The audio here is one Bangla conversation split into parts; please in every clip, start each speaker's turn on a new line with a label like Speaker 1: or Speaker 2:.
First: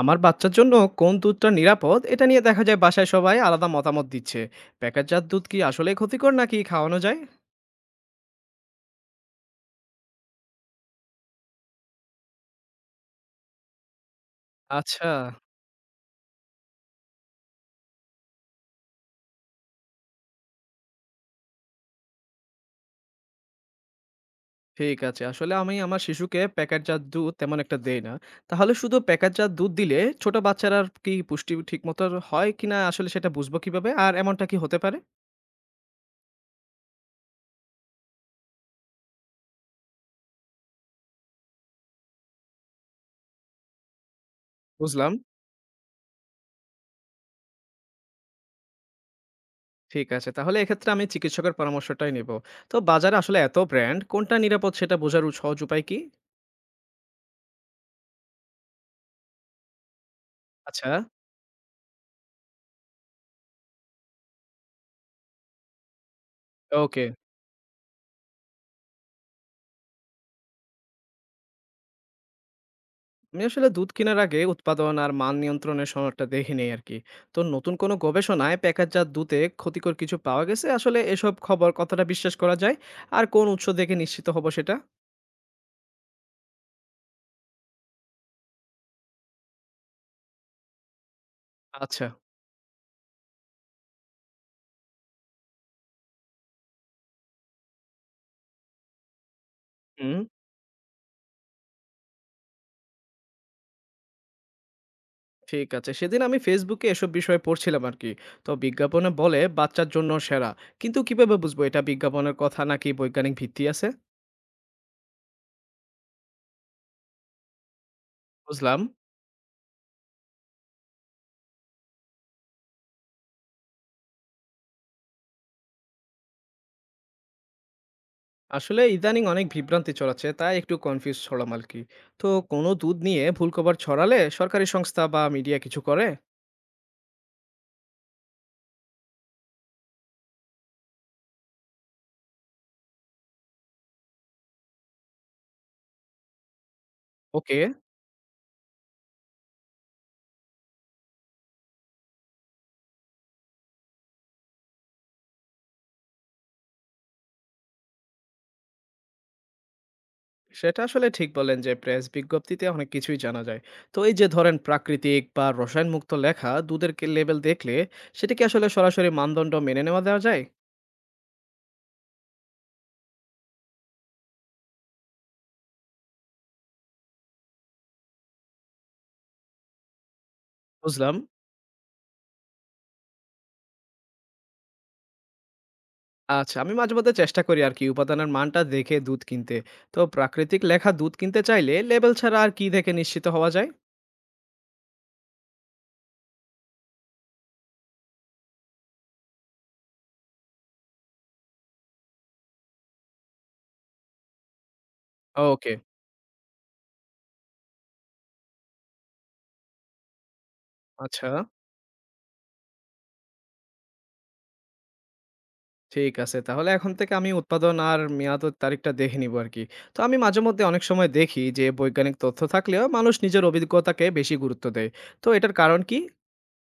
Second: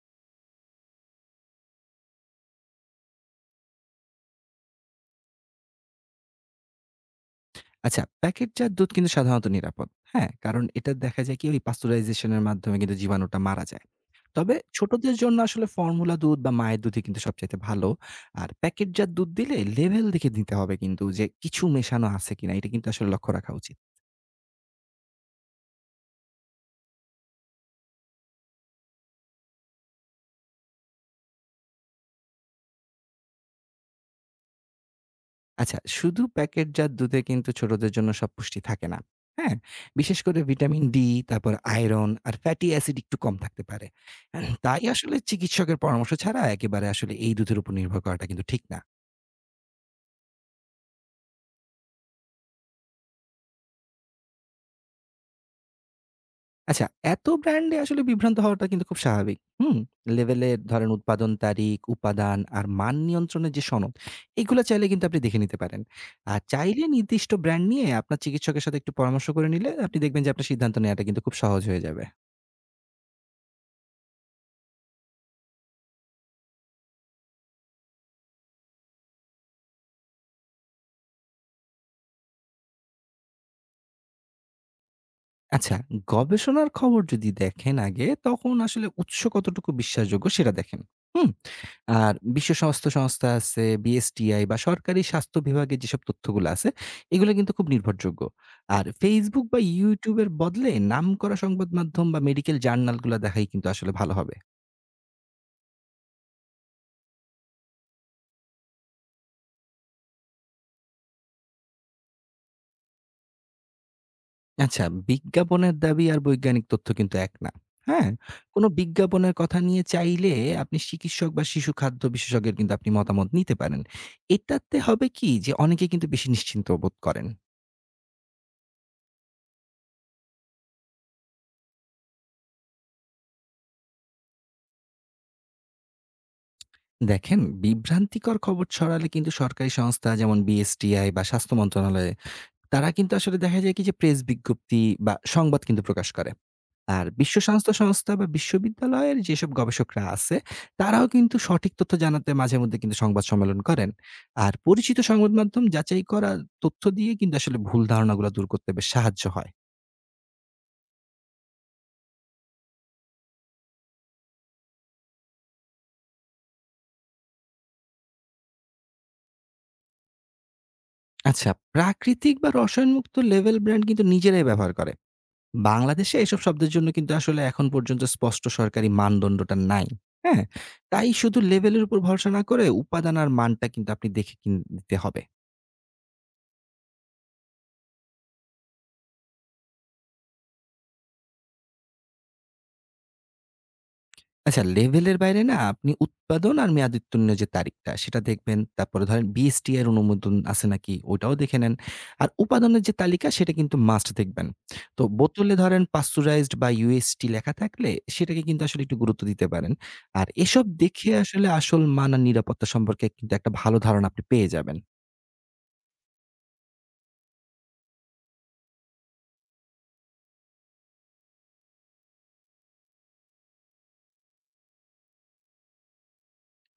Speaker 1: আমার বাচ্চার জন্য কোন দুধটা নিরাপদ এটা নিয়ে দেখা যায় বাসায় সবাই আলাদা মতামত দিচ্ছে। প্যাকেটজাত দুধ কি আসলে ক্ষতিকর নাকি খাওয়ানো যায়?
Speaker 2: আচ্ছা, প্যাকেটজাত দুধ কিন্তু সাধারণত নিরাপদ। হ্যাঁ? কারণ এটা দেখা যায় কি ওই pasteurization এর মাধ্যমে কিন্তু জীবাণুটা মারা যায়। তবে
Speaker 1: আচ্ছা।
Speaker 2: ছোটদের জন্য আসলে ফর্মুলা দুধ বা মায়ের দুধই কিন্তু সবচাইতে ভালো। আর প্যাকেটজাত দুধ দিলে লেভেল দেখে দিতে হবে কিন্তু যে কিছু মেশানো আছে কিনা এটা কিন্তু আসলে লক্ষ্য রাখা উচিত।
Speaker 1: ঠিক আছে, আসলে আমি আমার শিশুকে প্যাকেটজাত দুধ তেমন একটা দেই না। তাহলে শুধু প্যাকেটজাত দুধ দিলে ছোট বাচ্চারা কি পুষ্টি ঠিক মতো হয় কিনা আসলে সেটা বুঝবো কিভাবে, আর এমনটা কি হতে পারে?
Speaker 2: আচ্ছা, শুধু প্যাকেটজাত দুধে কিন্তু ছোটদের জন্য সব পুষ্টি থাকে না। হ্যাঁ? বিশেষ করে ভিটামিন ডি, তারপর আয়রন আর ফ্যাটি অ্যাসিড একটু কম থাকতে পারে। তাই
Speaker 1: বুঝলাম।
Speaker 2: আসলে চিকিৎসকের পরামর্শ ছাড়া একেবারে আসলে এই দুধের উপর নির্ভর করাটা কিন্তু ঠিক না।
Speaker 1: ঠিক আছে, তাহলে এক্ষেত্রে আমি চিকিৎসকের পরামর্শটাই নেব। তো বাজারে আসলে এত ব্র্যান্ড, কোনটা নিরাপদ সেটা বোঝার সহজ উপায় কি?
Speaker 2: আচ্ছা, এত ব্র্যান্ডে আসলে বিভ্রান্ত হওয়াটা কিন্তু খুব স্বাভাবিক। হুম? লেভেলের
Speaker 1: আচ্ছা।
Speaker 2: ধরেন উৎপাদন তারিখ, উপাদান আর মান নিয়ন্ত্রণের যে সনদ, এগুলা চাইলে কিন্তু আপনি দেখে নিতে পারেন। আর চাইলে
Speaker 1: ওকে,
Speaker 2: নির্দিষ্ট ব্র্যান্ড নিয়ে আপনার চিকিৎসকের সাথে একটু পরামর্শ করে নিলে আপনি দেখবেন যে আপনার সিদ্ধান্ত নেওয়াটা কিন্তু খুব সহজ হয়ে যাবে।
Speaker 1: আমি আসলে দুধ কেনার আগে উৎপাদন আর মান নিয়ন্ত্রণের সনদটা দেখে নেই আর কি। তো নতুন কোনো গবেষণায় প্যাকেটজাত দুধে ক্ষতিকর কিছু পাওয়া গেছে, আসলে এসব খবর কতটা বিশ্বাস করা যায় আর কোন উৎস দেখে নিশ্চিত হব সেটা?
Speaker 2: আচ্ছা, গবেষণার খবর যদি দেখেন আগে তখন আসলে উৎস কতটুকু বিশ্বাসযোগ্য সেটা দেখেন। হুম?
Speaker 1: আচ্ছা।
Speaker 2: আর বিশ্ব স্বাস্থ্য সংস্থা আছে, বিএসটিআই বা সরকারি স্বাস্থ্য বিভাগের যেসব তথ্যগুলো আছে এগুলো কিন্তু খুব নির্ভরযোগ্য। আর Facebook বা
Speaker 1: হুম।
Speaker 2: YouTube এর বদলে নামকরা সংবাদ মাধ্যম বা মেডিকেল জার্নালগুলা দেখাই কিন্তু আসলে ভালো হবে।
Speaker 1: ঠিক আছে, সেদিন আমি ফেসবুকে এসব বিষয়ে পড়ছিলাম আর কি। তো বিজ্ঞাপনে বলে বাচ্চার জন্য সেরা, কিন্তু কিভাবে বুঝবো এটা বিজ্ঞাপনের কথা নাকি বৈজ্ঞানিক ভিত্তি আছে?
Speaker 2: আচ্ছা, বিজ্ঞাপনের দাবি আর বৈজ্ঞানিক তথ্য কিন্তু এক না। হ্যাঁ? কোনো
Speaker 1: বুঝলাম।
Speaker 2: বিজ্ঞাপনের কথা নিয়ে চাইলে আপনি চিকিৎসক বা শিশু খাদ্য বিশেষজ্ঞের কিন্তু আপনি মতামত নিতে পারেন। এটাতে হবে কি যে অনেকে কিন্তু বেশি নিশ্চিন্ত বোধ করেন।
Speaker 1: আসলে ইদানিং অনেক বিভ্রান্তি ছড়াচ্ছে, তাই একটু কনফিউজ ছড়াম আর কি। তো কোনো দুধ নিয়ে ভুল খবর ছড়ালে সরকারি সংস্থা বা মিডিয়া কিছু করে?
Speaker 2: দেখেন বিভ্রান্তিকর খবর ছড়ালে কিন্তু সরকারি সংস্থা যেমন বিএসটিআই বা স্বাস্থ্য মন্ত্রণালয়ে তারা কিন্তু আসলে দেখা যায় কি যে প্রেস বিজ্ঞপ্তি বা সংবাদ কিন্তু প্রকাশ করে। আর বিশ্ব
Speaker 1: ওকে।
Speaker 2: স্বাস্থ্য সংস্থা বা বিশ্ববিদ্যালয়ের যেসব গবেষকরা আছে তারাও কিন্তু সঠিক তথ্য জানাতে মাঝে মধ্যে কিন্তু সংবাদ সম্মেলন করেন আর পরিচিত সংবাদ মাধ্যম যাচাই করা তথ্য দিয়ে কিন্তু আসলে ভুল ধারণাগুলো দূর করতে বেশ সাহায্য হয়।
Speaker 1: সেটা আসলে ঠিক বলেন যে প্রেস বিজ্ঞপ্তিতে অনেক কিছুই জানা যায়। তো এই যে ধরেন প্রাকৃতিক বা রসায়ন মুক্ত লেখা দুধের লেবেল দেখলে সেটা কি আসলে সরাসরি মানদণ্ড মেনে নেওয়া দেওয়া যায়?
Speaker 2: আচ্ছা, প্রাকৃতিক বা রসায়নমুক্ত লেভেল ব্র্যান্ড কিন্তু নিজেরাই ব্যবহার করে। বাংলাদেশে এসব শব্দের জন্য কিন্তু আসলে এখন পর্যন্ত স্পষ্ট সরকারি মানদণ্ডটা নাই। হ্যাঁ? তাই
Speaker 1: বুঝলাম।
Speaker 2: শুধু লেভেলের উপর ভরসা না করে উপাদান আর মানটা কিন্তু আপনি দেখে নিতে হবে।
Speaker 1: আচ্ছা, আমি মাঝে মধ্যে চেষ্টা করি আর কি উপাদানের মানটা দেখে দুধ কিনতে। তো প্রাকৃতিক লেখা দুধ কিনতে চাইলে লেবেল ছাড়া আর কি দেখে নিশ্চিত হওয়া যায়?
Speaker 2: আচ্ছা, লেভেলের বাইরে না আপনি উৎপাদন আর মেয়াদোত্তীর্ণের যে তারিখটা সেটা দেখবেন। তারপরে ধরেন বিএসটি এর অনুমোদন আছে নাকি ওটাও দেখে নেন। আর উপাদানের যে তালিকা সেটা কিন্তু মাস্ট দেখবেন। তো বোতলে
Speaker 1: ওকে।
Speaker 2: ধরেন পাস্টুরাইজড বা UST লেখা থাকলে সেটাকে কিন্তু আসলে একটু গুরুত্ব দিতে পারেন। আর এসব দেখে
Speaker 1: আচ্ছা।
Speaker 2: আসলে আসল মান আর নিরাপত্তা সম্পর্কে কিন্তু একটা ভালো ধারণা আপনি পেয়ে যাবেন।
Speaker 1: ঠিক আছে। তাহলে এখন থেকে আমি উৎপাদন আর মেয়াদের তারিখটা দেখে নিবো আরকি। তো আমি মাঝেমধ্যে অনেক সময় দেখি যে বৈজ্ঞানিক তথ্য থাকলেও মানুষ নিজের অভিজ্ঞতাকে বেশি গুরুত্ব দেয়। তো এটার কারণ কি?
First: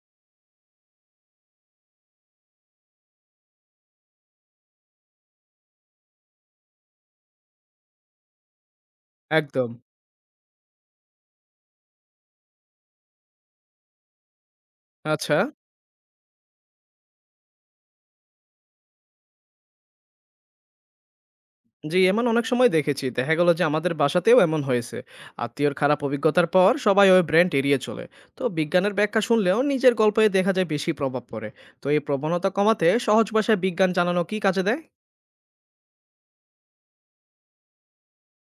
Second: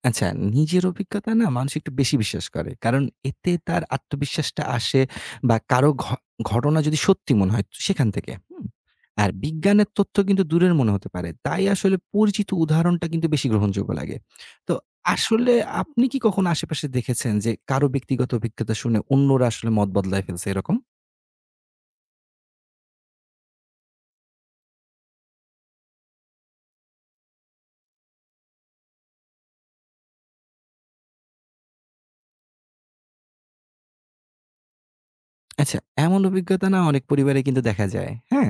Speaker 2: আচ্ছা, নিজের অভিজ্ঞতা না মানুষ একটু বেশি বিশ্বাস করে। কারণ এতে তার আত্মবিশ্বাসটা আসে বা কারো ঘটনা যদি সত্যি মনে হয় তো সেখান থেকে। হুম? আর
Speaker 1: একদম।
Speaker 2: বিজ্ঞানের তথ্য কিন্তু দূরের মনে হতে পারে। তাই আসলে পরিচিত উদাহরণটা কিন্তু বেশি গ্রহণযোগ্য লাগে। তো
Speaker 1: আচ্ছা।
Speaker 2: আসলে আপনি কি কখনো আশেপাশে দেখেছেন যে কারো ব্যক্তিগত অভিজ্ঞতা শুনে অন্যরা আসলে মত বদলায় ফেলছে এরকম?
Speaker 1: জি, এমন অনেক সময় দেখেছি। দেখা গেল যে আমাদের বাসাতেও এমন হয়েছে। আত্মীয়র খারাপ অভিজ্ঞতার পর সবাই ওই ব্র্যান্ড এড়িয়ে চলে। তো বিজ্ঞানের ব্যাখ্যা শুনলেও নিজের গল্পে দেখা যায় বেশি প্রভাব পড়ে। তো এই প্রবণতা কমাতে সহজ ভাষায় বিজ্ঞান জানানো কি কাজে দেয়?
Speaker 2: আচ্ছা, এমন অভিজ্ঞতা না অনেক পরিবারে কিন্তু দেখা যায়। হ্যাঁ?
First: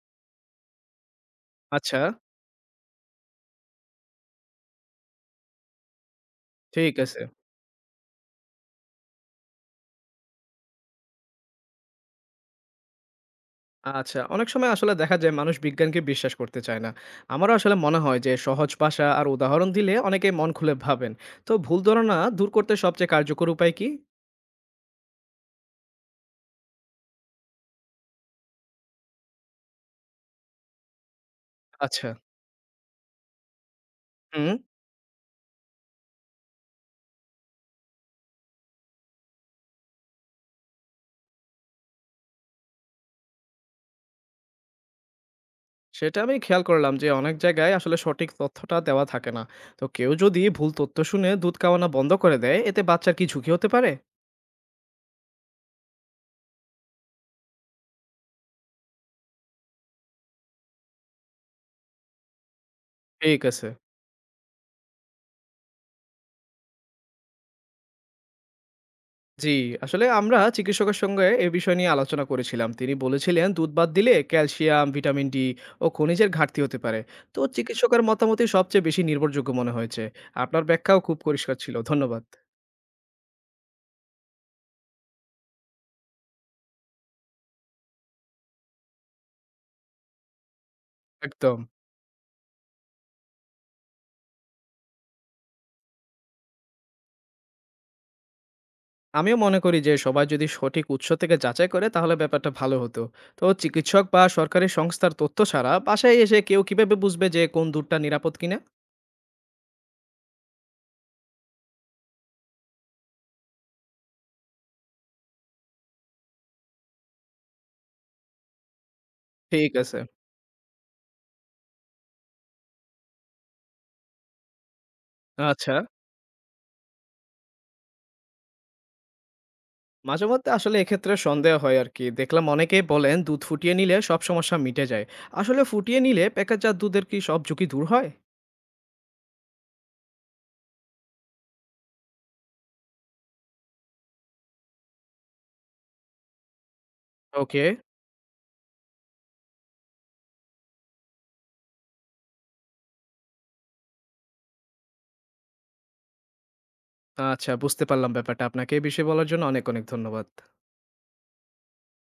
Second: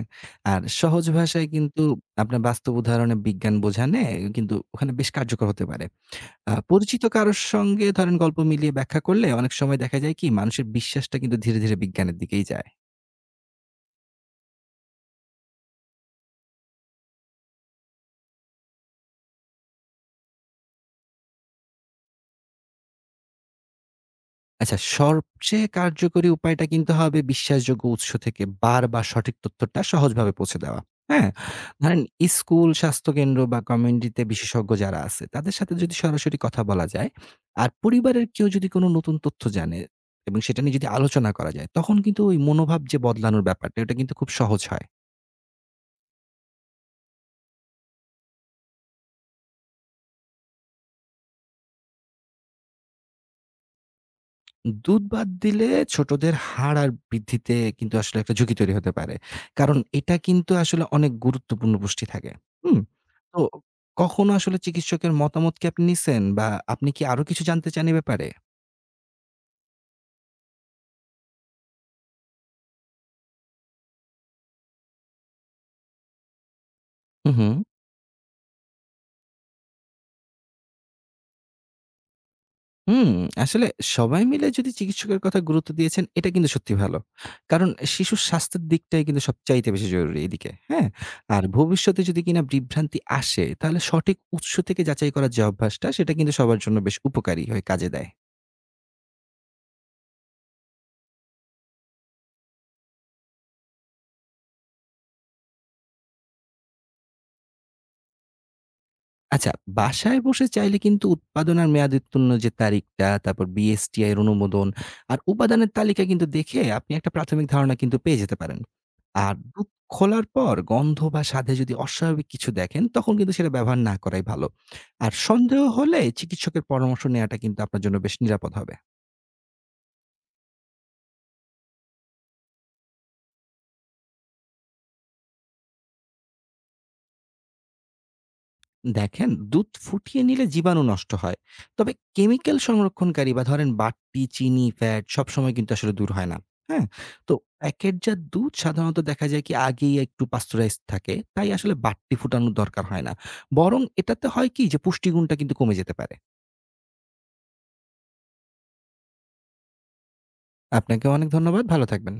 Speaker 2: আর সহজ ভাষায় কিন্তু
Speaker 1: আচ্ছা,
Speaker 2: আপনার বাস্তব উদাহরণে বিজ্ঞান বোঝানে কিন্তু ওখানে বেশ কার্যকর হতে পারে।
Speaker 1: ঠিক
Speaker 2: পরিচিত
Speaker 1: আছে।
Speaker 2: কারো সঙ্গে ধরেন গল্প মিলিয়ে ব্যাখ্যা করলে অনেক সময় দেখা যায় কি মানুষের বিশ্বাসটা কিন্তু ধীরে, ধীরে বিজ্ঞানের দিকেই যায়।
Speaker 1: আচ্ছা, অনেক সময় আসলে দেখা যায় মানুষ বিজ্ঞানকে বিশ্বাস করতে চায় না। আমারও আসলে মনে হয় যে সহজ ভাষা আর উদাহরণ দিলে অনেকে মন খুলে ভাবেন। তো ভুল ধারণা দূর করতে সবচেয়ে কার্যকর উপায় কি?
Speaker 2: আচ্ছা, সবচেয়ে কার্যকরী উপায়টা কিন্তু হবে বিশ্বাসযোগ্য উৎস থেকে বারবার সঠিক তথ্যটা সহজভাবে পৌঁছে দেওয়া। হ্যাঁ? ধরেন
Speaker 1: আচ্ছা,
Speaker 2: স্কুল, স্বাস্থ্যকেন্দ্র বা কমিউনিটিতে
Speaker 1: হুম।
Speaker 2: বিশেষজ্ঞ যারা আছে তাদের সাথে যদি সরাসরি কথা বলা যায়, আর পরিবারের কেউ যদি কোনো নতুন তথ্য জানে এবং সেটা নিয়ে যদি আলোচনা করা যায়, তখন কিন্তু ওই মনোভাব যে বদলানোর ব্যাপারটা এটা কিন্তু খুব সহজ হয়।
Speaker 1: সেটা আমি খেয়াল করলাম যে অনেক জায়গায় আসলে সঠিক তথ্যটা দেওয়া থাকে না। তো কেউ যদি ভুল তথ্য শুনে দুধ খাওয়ানো বন্ধ করে দেয়, এতে বাচ্চার কি ঝুঁকি হতে পারে?
Speaker 2: দুধ বাদ দিলে ছোটদের হাড় আর বৃদ্ধিতে কিন্তু আসলে একটা ঝুঁকি তৈরি হতে পারে। কারণ এটা কিন্তু আসলে অনেক গুরুত্বপূর্ণ পুষ্টি থাকে। হুম? তো
Speaker 1: ঠিক আছে।
Speaker 2: কখনো আসলে চিকিৎসকের মতামত কি আপনি নিছেন বা আপনি কি আরো কিছু জানতে চান এ ব্যাপারে?
Speaker 1: জি, আসলে আমরা চিকিৎসকের সঙ্গে এ বিষয় নিয়ে আলোচনা করেছিলাম। তিনি বলেছিলেন দুধ বাদ দিলে ক্যালসিয়াম, ভিটামিন ডি ও খনিজের ঘাটতি হতে পারে।
Speaker 2: হু,
Speaker 1: তো
Speaker 2: হু।
Speaker 1: চিকিৎসকের মতামতই সবচেয়ে বেশি নির্ভরযোগ্য মনে হয়েছে। আপনার ব্যাখ্যাও খুব পরিষ্কার ছিল। ধন্যবাদ।
Speaker 2: হুম, আসলে সবাই মিলে যদি চিকিৎসকের কথা গুরুত্ব দিয়েছেন এটা কিন্তু সত্যি ভালো। কারণ শিশুর স্বাস্থ্যের দিকটাই কিন্তু সবচাইতে বেশি জরুরি এদিকে। হ্যাঁ? আর
Speaker 1: একদম।
Speaker 2: ভবিষ্যতে যদি কিনা বিভ্রান্তি আসে তাহলে সঠিক উৎস থেকে যাচাই করার যে অভ্যাসটা সেটা কিন্তু সবার জন্য বেশ উপকারী হয়ে কাজে দেয়।
Speaker 1: আমিও মনে করি যে সবাই যদি সঠিক উৎস থেকে যাচাই করে তাহলে ব্যাপারটা ভালো হতো। তো চিকিৎসক বা সরকারি সংস্থার তথ্য ছাড়া বাসায় এসে কেউ কিভাবে বুঝবে যে কোন দুধটা নিরাপদ কিনা?
Speaker 2: আচ্ছা, বাসায় বসে চাইলে কিন্তু উৎপাদন আর মেয়াদ উত্তীর্ণ যে তারিখটা, তারপর বিএসটিআই এর অনুমোদন আর উপাদানের তালিকা কিন্তু দেখে আপনি একটা প্রাথমিক ধারণা কিন্তু পেয়ে যেতে পারেন। আর দুধ
Speaker 1: ঠিক আছে।
Speaker 2: খোলার পর গন্ধ বা স্বাদে যদি অস্বাভাবিক কিছু দেখেন, তখন কিন্তু সেটা ব্যবহার না করাই ভালো। আর সন্দেহ
Speaker 1: আচ্ছা।
Speaker 2: হলে চিকিৎসকের পরামর্শ নেওয়াটা কিন্তু আপনার জন্য বেশ নিরাপদ হবে।
Speaker 1: মাঝে মধ্যে আসলে এক্ষেত্রে সন্দেহ হয় আর কি, দেখলাম অনেকেই বলেন দুধ ফুটিয়ে নিলে সব সমস্যা মিটে যায়। আসলে ফুটিয়ে নিলে প্যাকেটজাত দুধের কি সব ঝুঁকি দূর হয়?
Speaker 2: দেখেন দুধ ফুটিয়ে নিলে জীবাণু নষ্ট হয়, তবে কেমিক্যাল সংরক্ষণকারী বা ধরেন বাটি চিনি ফ্যাট সবসময় কিন্তু আসলে দূর হয় না। হ্যাঁ? তো
Speaker 1: ওকে।
Speaker 2: প্যাকেটজাত দুধ সাধারণত দেখা যায় কি আগেই একটু পাস্তুরাইজ থাকে, তাই আসলে বাটি ফুটানোর দরকার হয় না। বরং এটাতে হয় কি যে পুষ্টিগুণটা কিন্তু কমে যেতে পারে।
Speaker 1: আচ্ছা, বুঝতে পারলাম ব্যাপারটা। আপনাকে এই বিষয়ে বলার জন্য অনেক অনেক ধন্যবাদ।
Speaker 2: আপনাকে অনেক ধন্যবাদ, ভালো থাকবেন।